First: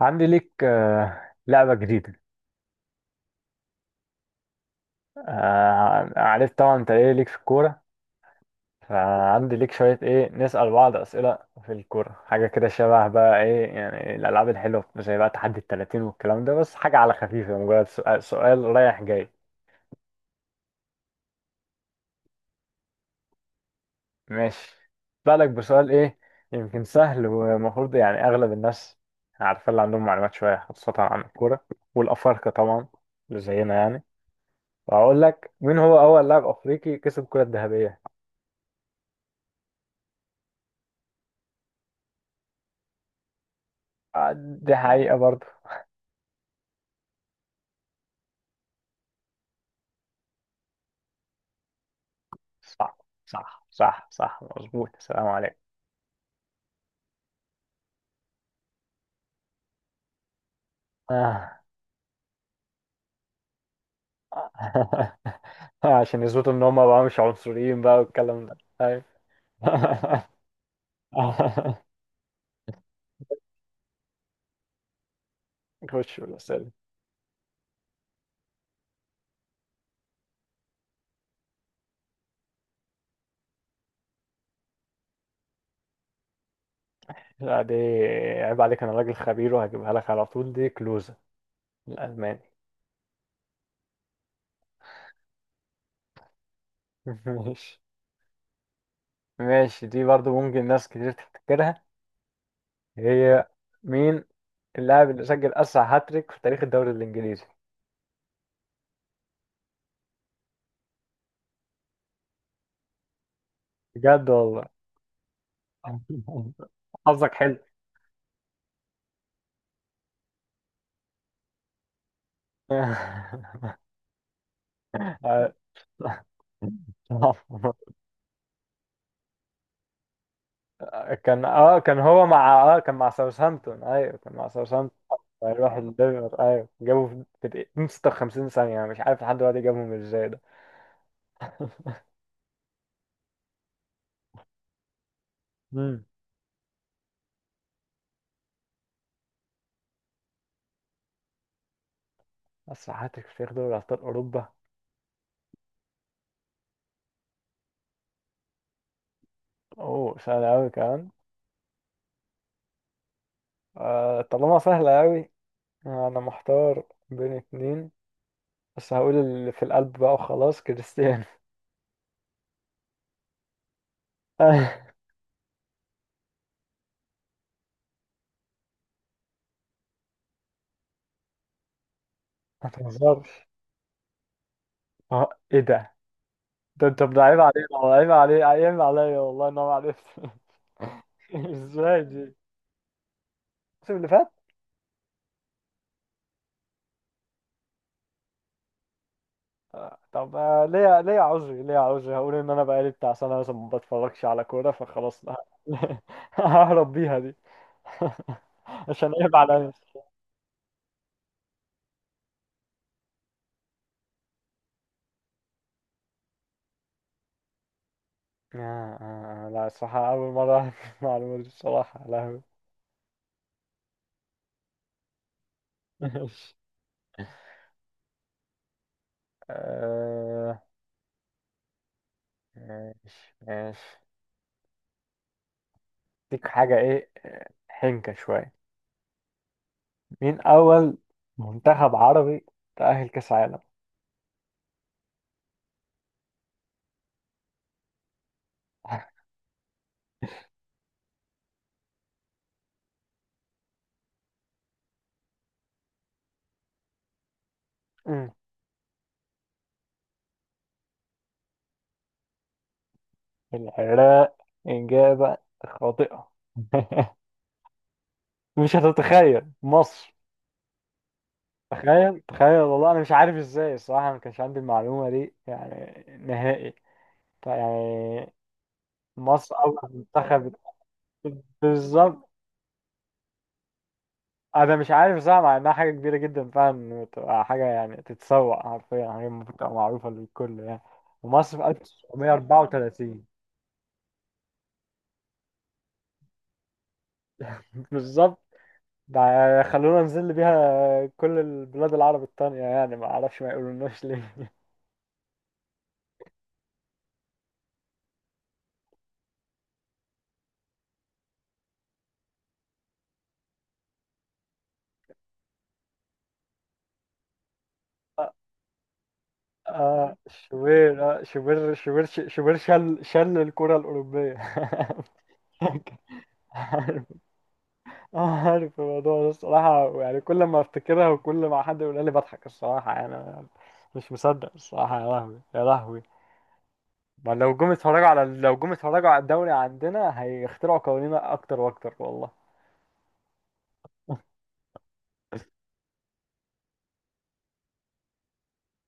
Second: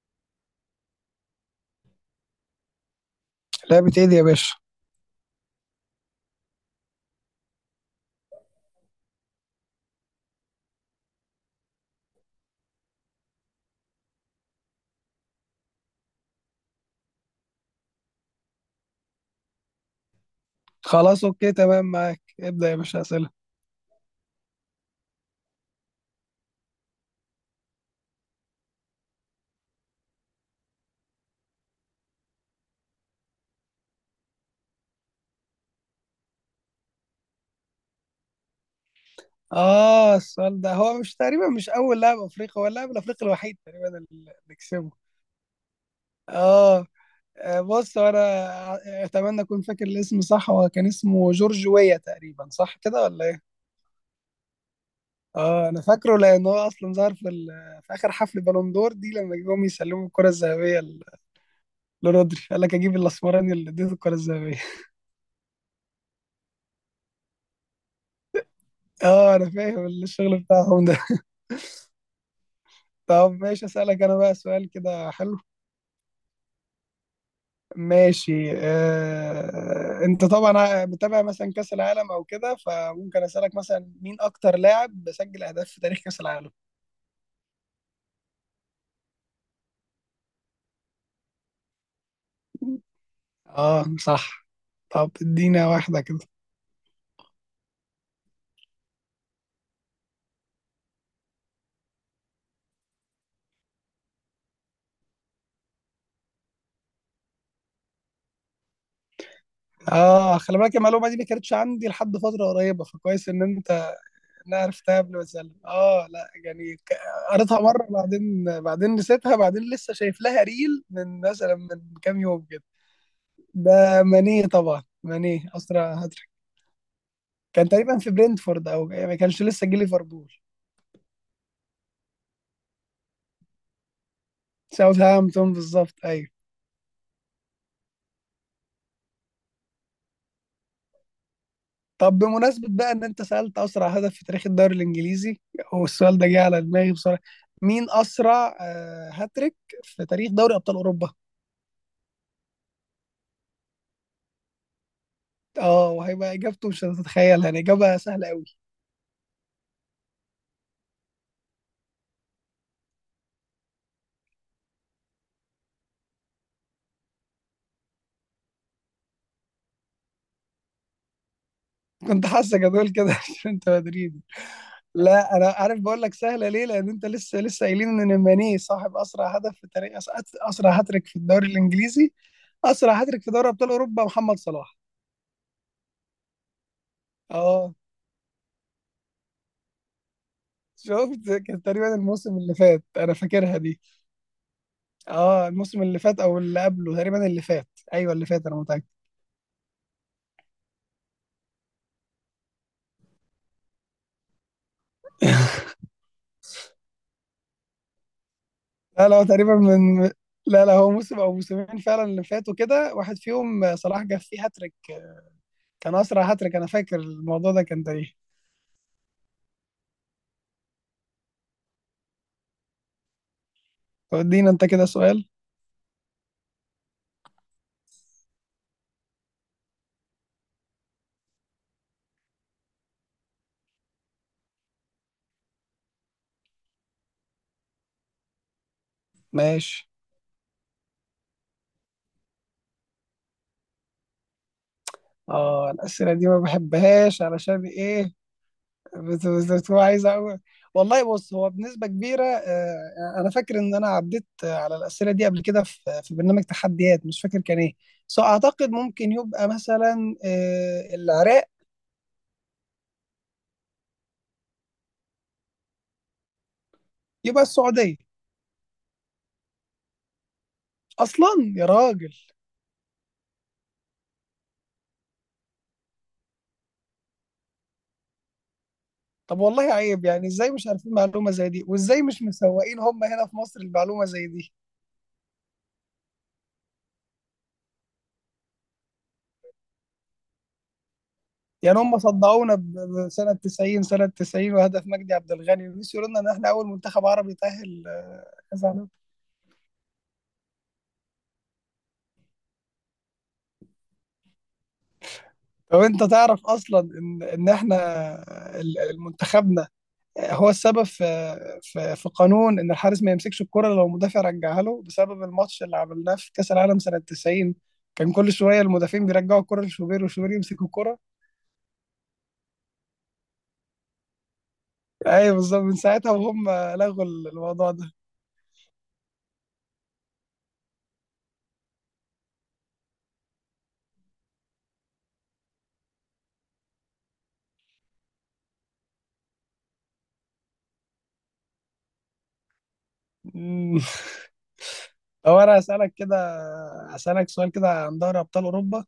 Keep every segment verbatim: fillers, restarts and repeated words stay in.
عندي ليك آه، لعبة جديدة. لعبة ايه دي يا باشا؟ آه، عارف طبعا انت ايه ليك في الكورة. فعندي ليك شوية ايه نسأل بعض أسئلة في الكورة، حاجة كده شبه بقى ايه يعني الألعاب الحلوة زي بقى تحدي التلاتين والكلام ده، بس حاجة على خفيفة، مجرد سؤال, سؤال رايح جاي. خلاص، اوكي تمام، معاك ابدأ يا باشا اسئلة. ماشي. بالك بسؤال ايه. يمكن سهل ومفروض يعني أغلب الناس عارفة اللي عندهم معلومات شوية خاصة عن الكورة، والأفارقة طبعا اللي زينا يعني. وهقول لك مين هو أول لاعب أفريقي كسب الكرة الذهبية. اه، السؤال ده هو مش تقريبا مش اول لاعب افريقي، هو اللاعب الافريقي الوحيد تقريبا آه، اللي دي كسبه. حقيقة برضه. اه، آه، بص، هو انا اتمنى اكون فاكر الاسم صح. هو كان اسمه جورج ويا، تقريبا صح صح كده ولا ايه؟ صح صح صح، مظبوط. السلام اه، عليكم. انا فاكره لان هو اصلا ظهر في ال- في اخر حفل بالون دور دي لما جم يسلموا الكرة الذهبية ل- آه. لرودري. قال لك اجيب الاسمراني اللي اديته الكرة الذهبية. عشان يثبتوا ان هم بقى مش عنصريين بقى والكلام ده، ايوه. اه، انا فاهم الشغل بتاعهم ده. طب ماشي، اسالك انا بقى سؤال كده حلو. خش بالاسئله. ماشي. آه، انت طبعا متابع مثلا كاس العالم او كده، فممكن اسالك مثلا مين اكتر لاعب سجل اهداف في تاريخ كاس العالم؟ لا دي، عيب عليك، انا راجل خبير وهجيبها لك على طول. دي كلوزة الالماني. اه صح. طب ادينا واحده كده. ماشي. ماشي دي برضو ممكن ناس كتير تفتكرها. هي مين اللاعب اللي سجل اسرع هاتريك في تاريخ الدوري الانجليزي؟ اه، خلي بالك المعلومه دي ما كانتش عندي لحد فتره قريبه، فكويس ان انت بجد إن أنا والله. عرفتها قبل ما اسالك. اه لا يعني ك- حظك حلو. قريتها مره بعدين، بعدين نسيتها، بعدين لسه شايف لها ريل من مثلا من كام يوم كده. آه، ده ماني طبعا، ماني اسرع. كان تقريبا في برينتفورد، او ما كانش لسه جه ليفربول. كان اه كان هو مع اه كان مع ساوثهامبتون، ايوه كان مع ساوثهامبتون. ساوثهامبتون هيروح بالظبط، ايوه. الدنمارك، ايوه جابوا في في دقيقتين ست وخمسين ثانية. انا مش عارف لحد دلوقتي جابهم ازاي ده. طب بمناسبة بقى ان انت سألت اسرع هدف في تاريخ الدوري الانجليزي، امم. والسؤال ده جه على دماغي بصراحة. مين اسرع آه، هاتريك في تاريخ دوري ابطال اوروبا؟ اسرع هاتريك في تاريخ دوري ابطال اوروبا. اه، وهيبقى اجابته مش هتتخيل، يعني اجابة سهلة قوي. اوه سهل قوي كمان. آه، طالما سهلة قوي، انا محتار بين اتنين، بس هقول اللي في القلب بقى وخلاص، كريستيانو. كنت حاسك هتقول كده عشان انت مدريدي. آه، لا، انا عارف، بقول لك سهلة ليه لان انت لسه لسه قايلين ان ماني صاحب اسرع هدف في تاريخ أس- اسرع هاتريك في الدوري الانجليزي. ما اسرع هاتريك في تهزرش. دوري ابطال اوروبا محمد صلاح. اه ايه ده، ده انت، ده عيب علينا، اه عيب علي، عيب عليا والله ان انا ما عرفت. شفت، كان تقريبا ازاي دي الموسم الموسم اللي فات، انا فاكرها دي. اللي فات؟ اه الموسم اللي فات او اللي قبله، تقريبا اللي فات. ايوه اللي فات، انا متاكد. آه، طب، آه، ليه؟ ليه عذري ليه عذري؟ هقول ان انا بقالي بتاع سنه مثلا ما بتفرجش على كوره فخلاص ه- ههرب بيها دي. لا عشان لا، هو عيب تقريبا عليا. من لا لا، هو موسم او موسمين فعلا اللي فاتوا كده، واحد فيهم صلاح جاب فيه هاتريك. كان اسرع هاتريك، انا فاكر الموضوع ده كان تاريخي. آه آه آه، لا، الصراحة أول مرة أعرف المعلومة دي، الصراحة لا هو. طب ادينا انت كده سؤال. ماشي. آه، ماشي ماشي. ديك حاجة إيه، آه، حنكة شوية. ماشي. مين أول منتخب عربي تأهل كأس عالم؟ اه، الاسئله دي ما بحبهاش، علشان ايه؟ بس بس بس هو عايز أقول. والله بص، هو بنسبة كبيرة آه، أنا فاكر إن أنا عديت آه، على الأسئلة دي قبل كده في في برنامج تحديات مش فاكر كان إيه. بس مم. أعتقد ممكن يبقى مثلا آه، العراق. العراق؟ إجابة خاطئة. يبقى السعودية. مش هتتخيل، مصر. أصلا، يا راجل. تخيل تخيل والله، أنا مش عارف إزاي الصراحة، أنا ما كانش عندي المعلومة دي يعني نهائي. طيب يعني طب مصر والله أول عيب، يعني إزاي منتخب. مش عارفين معلومة زي دي، وإزاي مش بالظبط. مسوقين هم هنا في مصر المعلومة زي دي؟ أنا مش عارف صح، مع إنها حاجة كبيرة جدا فعلا، تبقى حاجة يعني تتسوق حرفيا، حاجة المفروض تبقى معروفة للكل يعني. ومصر في يعني هم صدعونا ب- ألف وتسعمائة وأربعة وثلاثين. بسنة تسعين، سنة تسعين وهدف مجدي عبد الغني، ونسيوا يقولوا لنا إن إحنا أول منتخب عربي تأهل بالظبط. كذا. ده خلونا نزل بيها كل البلاد العرب التانية يعني، ما اعرفش ما يقولوناش ليه. طب انت تعرف اصلا ان ان احنا ال- المنتخبنا هو السبب في في, في قانون ان الحارس ما يمسكش الكرة لو المدافع رجعها له، بسبب الماتش اللي عملناه في كاس العالم سنة تسعين. كان كل شوية المدافعين بيرجعوا الكرة لشوبير، اه، وشوبير يمسك الكرة. شوبير. اه شوبير شوبير شوبير، شل شل الكرة الأوروبية. ايوه بالظبط، من ساعتها وهم عارف. لغوا الموضوع ده. اه عارف الموضوع ده الصراحة، يعني كل ما افتكرها وكل ما حد يقولها لي بضحك الصراحة، يعني أنا مش مصدق الصراحة. يا لهوي يا لهوي. ما لو جم اتفرجوا على لو جم اتفرجوا على الدوري عندنا هيخترعوا قوانين اكتر واكتر والله. مم. طب انا هسألك كده، هسألك سؤال كده عن دوري ابطال اوروبا.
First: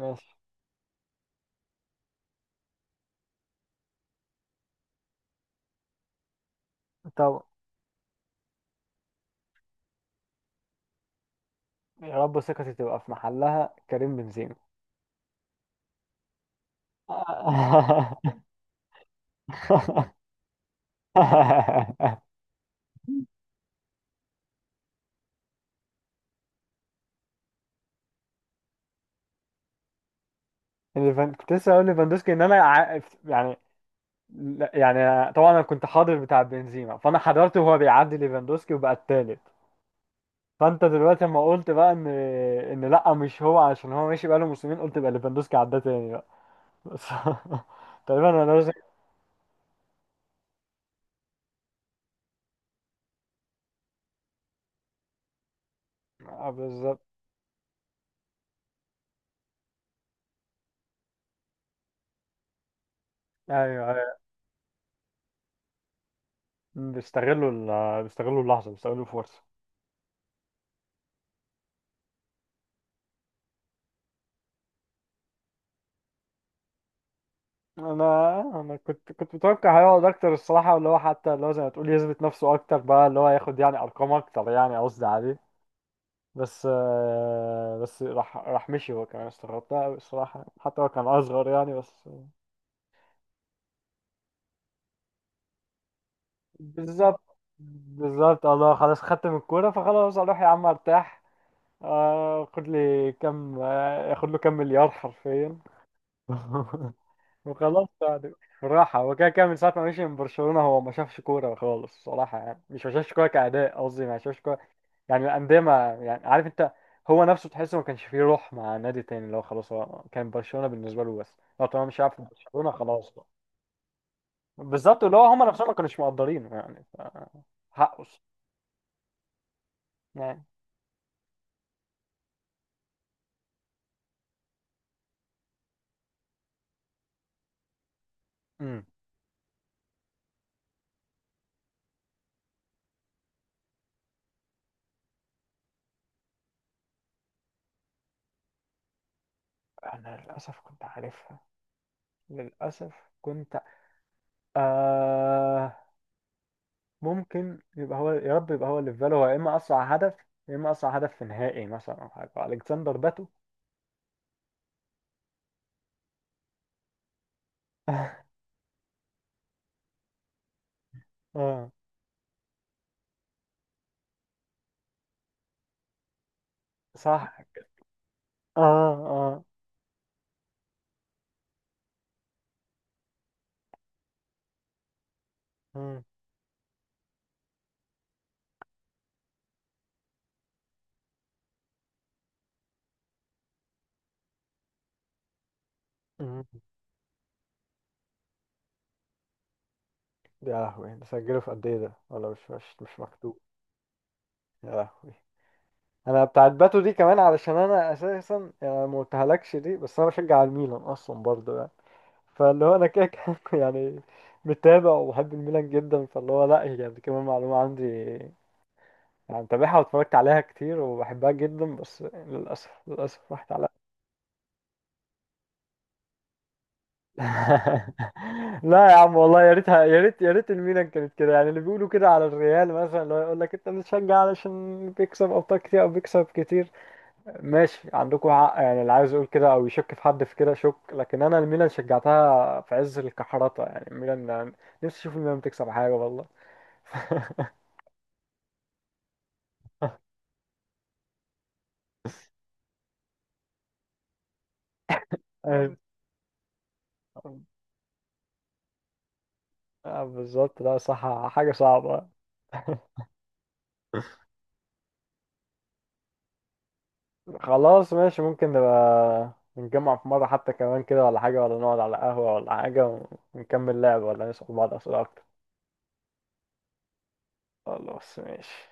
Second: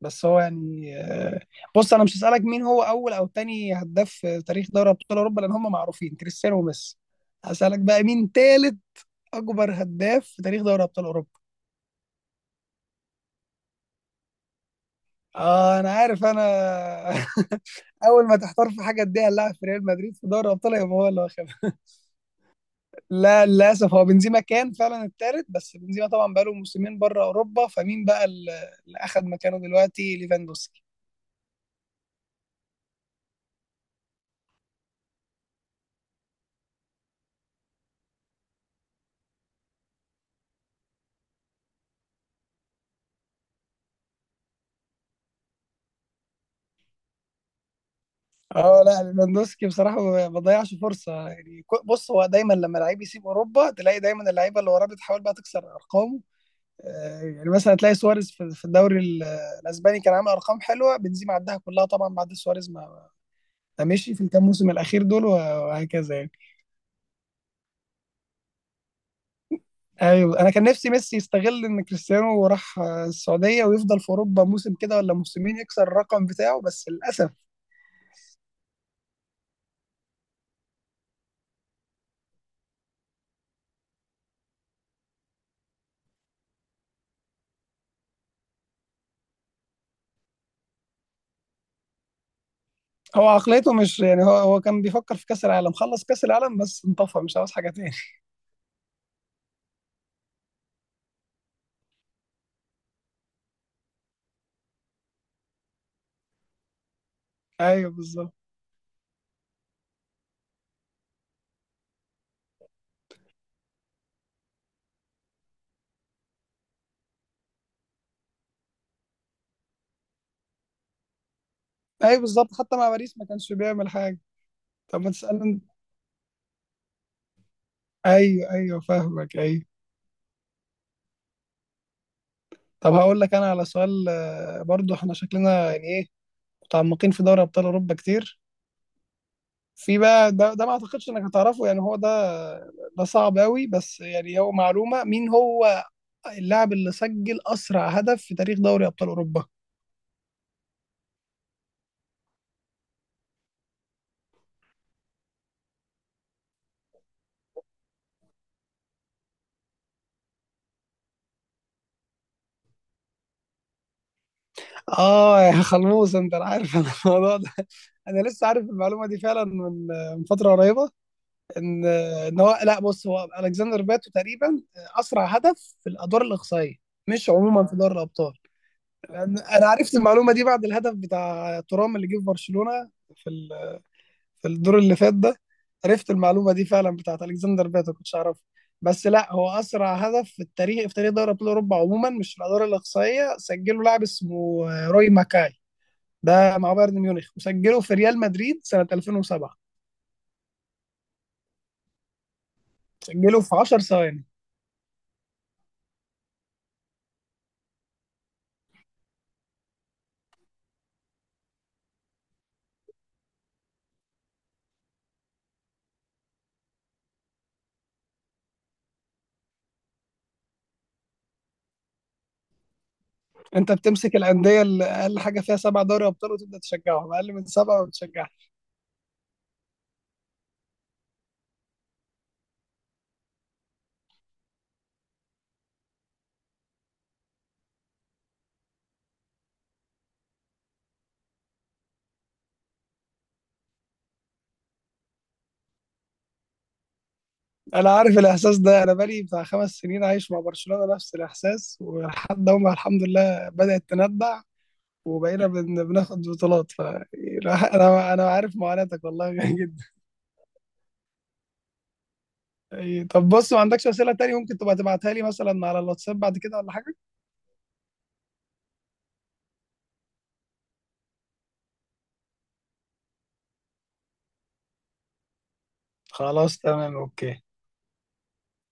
بس هو يعني آه، بص، انا مش هسألك مين هو اول او تاني هداف في تاريخ دوري ابطال اوروبا لان هم معروفين كريستيانو وميسي. طب هسألك بقى مين تالت اكبر هداف في تاريخ دوري ابطال اوروبا؟ يا رب ثقتي تبقى في محلها، كريم بنزيما. اه، انا عارف انا. اول ما تحتار في حاجه اديها اللاعب في ريال مدريد في دوري الابطال، يبقى هو اللي واخدها. لا للاسف، هو بنزيما كان فعلا التالت، بس بنزيما طبعا بقاله موسمين بره اوروبا، فمين بقى اللي اللي اخد مكانه دلوقتي؟ ليفاندوسكي. الليفان- كنت لسه اقول ليفاندوسكي ان انا ع- يعني. لا- يعني طبعا انا كنت حاضر بتاع بنزيما، فانا حضرته وهو بيعدي ليفاندوسكي وبقى التالت. فانت دلوقتي لما قلت بقى ان ان لا مش هو عشان هو ماشي بقاله موسمين، قلت بقى ليفاندوسكي عداه تاني بقى. بس. تقريبا انا لازم. اه لا، ليفاندوسكي بصراحه ما بيضيعش فرصه، يعني كو- بص، هو دايما لما لعيب يسيب اوروبا، تلاقي دايما اللعيبه اللي وراه بتحاول بقى تكسر ارقامه. آه، بالظبط. آه، يعني مثلا تلاقي سواريز في في الدوري ال- الاسباني كان عامل ارقام حلوه، بنزيما عدها كلها طبعا بعد سواريز، ما ما ايوه مشي في ايوه، الكام موسم الاخير دول وهكذا يعني. بيستغلوا ال- بيستغلوا اللحظه، بيستغلوا الفرصه. ايوه، انا كان نفسي ميسي يستغل ان كريستيانو راح آه، السعوديه، ويفضل في اوروبا موسم كده ولا موسمين يكسر الرقم بتاعه، بس للاسف. انا انا كنت كنت متوقع هيقعد اكتر الصراحه، اللي هو حتى اللي هو زي ما تقول يثبت نفسه اكتر بقى، اللي هو ياخد يعني ارقام اكتر يعني، قصدي عليه. بس آه، بس راح راح مشي هو كمان، استغربت أوي الصراحه، حتى هو كان اصغر يعني، بس. هو عقليته مش يعني، هو هو كان بيفكر في كاس العالم. خلص كاس العالم بس، انطفى بالظبط مش عاوز حاجه تاني. بالظبط. الله خلاص خدت من الكوره فخلاص اروح يا عم ارتاح. آه، خد لي كام، آه، ياخد له كام مليار حرفيا. وخلاص ايوه بعد بالظبط. بالراحة. هو كده كده من ساعة ما مشي من برشلونة هو ما شافش كورة خالص صراحة، يعني مش ما شافش كورة كأداء، قصدي ما شافش كورة يعني الأندية، ما يعني، عارف أنت. هو نفسه تحسه ما كانش فيه روح مع نادي تاني، اللي هو خلاص هو كان برشلونة بالنسبة له بس. لو طالما مش هيلعب ايوه في بالظبط، برشلونة حتى مع خلاص باريس بقى. ما كانش بيعمل حاجه. طب بالظبط، ما اللي هو تسالني هما انت. نفسهم ما كانوش مقدرينه يعني ف- حقه الصراحة ايوه، ايوه فاهمك، ايوه. يعني. طب هقول لك انا على سؤال آه، برضو احنا شكلنا يعني ايه، متعمقين في دوري ابطال اوروبا كتير. امم. في بقى ده, ده ما اعتقدش انك هتعرفه، يعني هو ده، ده صعب قوي، بس يعني هو معلومه. مين هو اللاعب اللي سجل اسرع هدف في تاريخ دوري ابطال اوروبا؟ أنا للأسف كنت عارفها، للأسف كنت آه ممكن يبقى هو، يا رب يبقى هو اللي في باله، هو يا اما اسرع هدف، يا اما اسرع هدف في نهائي مثلا او حاجه. الكسندر باتو. اه يا خلموس، انت عارف أنا الموضوع ده. انا لسه عارف المعلومه دي فعلا من آه، من فتره قريبه. اه ان ان هو لا، بص، هو الكسندر باتو تقريبا اسرع هدف في الادوار الاقصائيه، مش صح. عموما في دوري الابطال. اه اه. انا أنا عرفت المعلومه دي بعد الهدف بتاع ترام اللي جه في برشلونه في ال- في الدور اللي فات ده. مم. عرفت المعلومه دي فعلا، بتاعت الكسندر باتو كنتش اعرفها. بس لا، هو اسرع هدف في التاريخ في تاريخ دوري ابطال اوروبا عموما، مش في الادوار الاقصائيه، سجله لاعب اسمه روي ماكاي. ده مم. مع بايرن ميونخ، وسجله في ريال مدريد سنه ألفين وسبعه. يا لهوي، ده سجله في قد ايه ده، ولا مش مش مش مكتوب؟ سجله في 10 ثواني. يا لهوي. انا بتاعت باتو دي كمان، علشان انا اساسا يعني ما قلتهالكش دي، بس انا بشجع الميلان اصلا برضه يعني، فاللي هو انا كده كده يعني. متابع وبحب الميلان جدا، فاللي هو لا هي يعني كمان معلومه عندي، أنا متابعها واتفرجت عليها كتير وبحبها جدا، بس للأسف للأسف راحت على. انت بتمسك الانديه اللي اقل حاجه فيها سبع دوري ابطال وتبدا تشجعهم، اقل من سبعه ما بتشجعش. لا يا عم والله، يا ريتها، يا ريت يا ريت الميلان كانت كده يعني. اللي بيقولوا كده على الريال مثلا، اللي هو يقول لك أنت بتشجع علشان بيكسب أبطال كتير أو بيكسب كتير، ماشي عندكم حق يعني، اللي عايز يقول كده أو يشك في حد في كده شك، لكن أنا الميلان شجعتها في عز الكحرطة يعني. الميلان يعني نفسي أشوف الميلان بتكسب حاجة والله. انا عارف الاحساس ده، انا بقالي بتاع خمس سنين عايش مع برشلونه نفس الاحساس، ولحد هم الحمد لله بدات تندع، وبقينا أيوة. بن... بناخد بطولات ف انا انا عارف معاناتك والله جدا. آه، بالظبط، لا صح، حاجة صعبة. ايه، طب بص، ما عندكش اسئله تاني ممكن تبقى تبعتها لي مثلا على الواتساب بعد كده ولا حاجه؟ خلاص ماشي، ممكن نبقى نتجمع في مرة حتى كمان كده ولا حاجة، ولا نقعد على قهوة ولا حاجة، ونكمل لعب ولا نسأل بعض أسئلة أكتر. خلاص تمام اوكي. خلاص ماشي.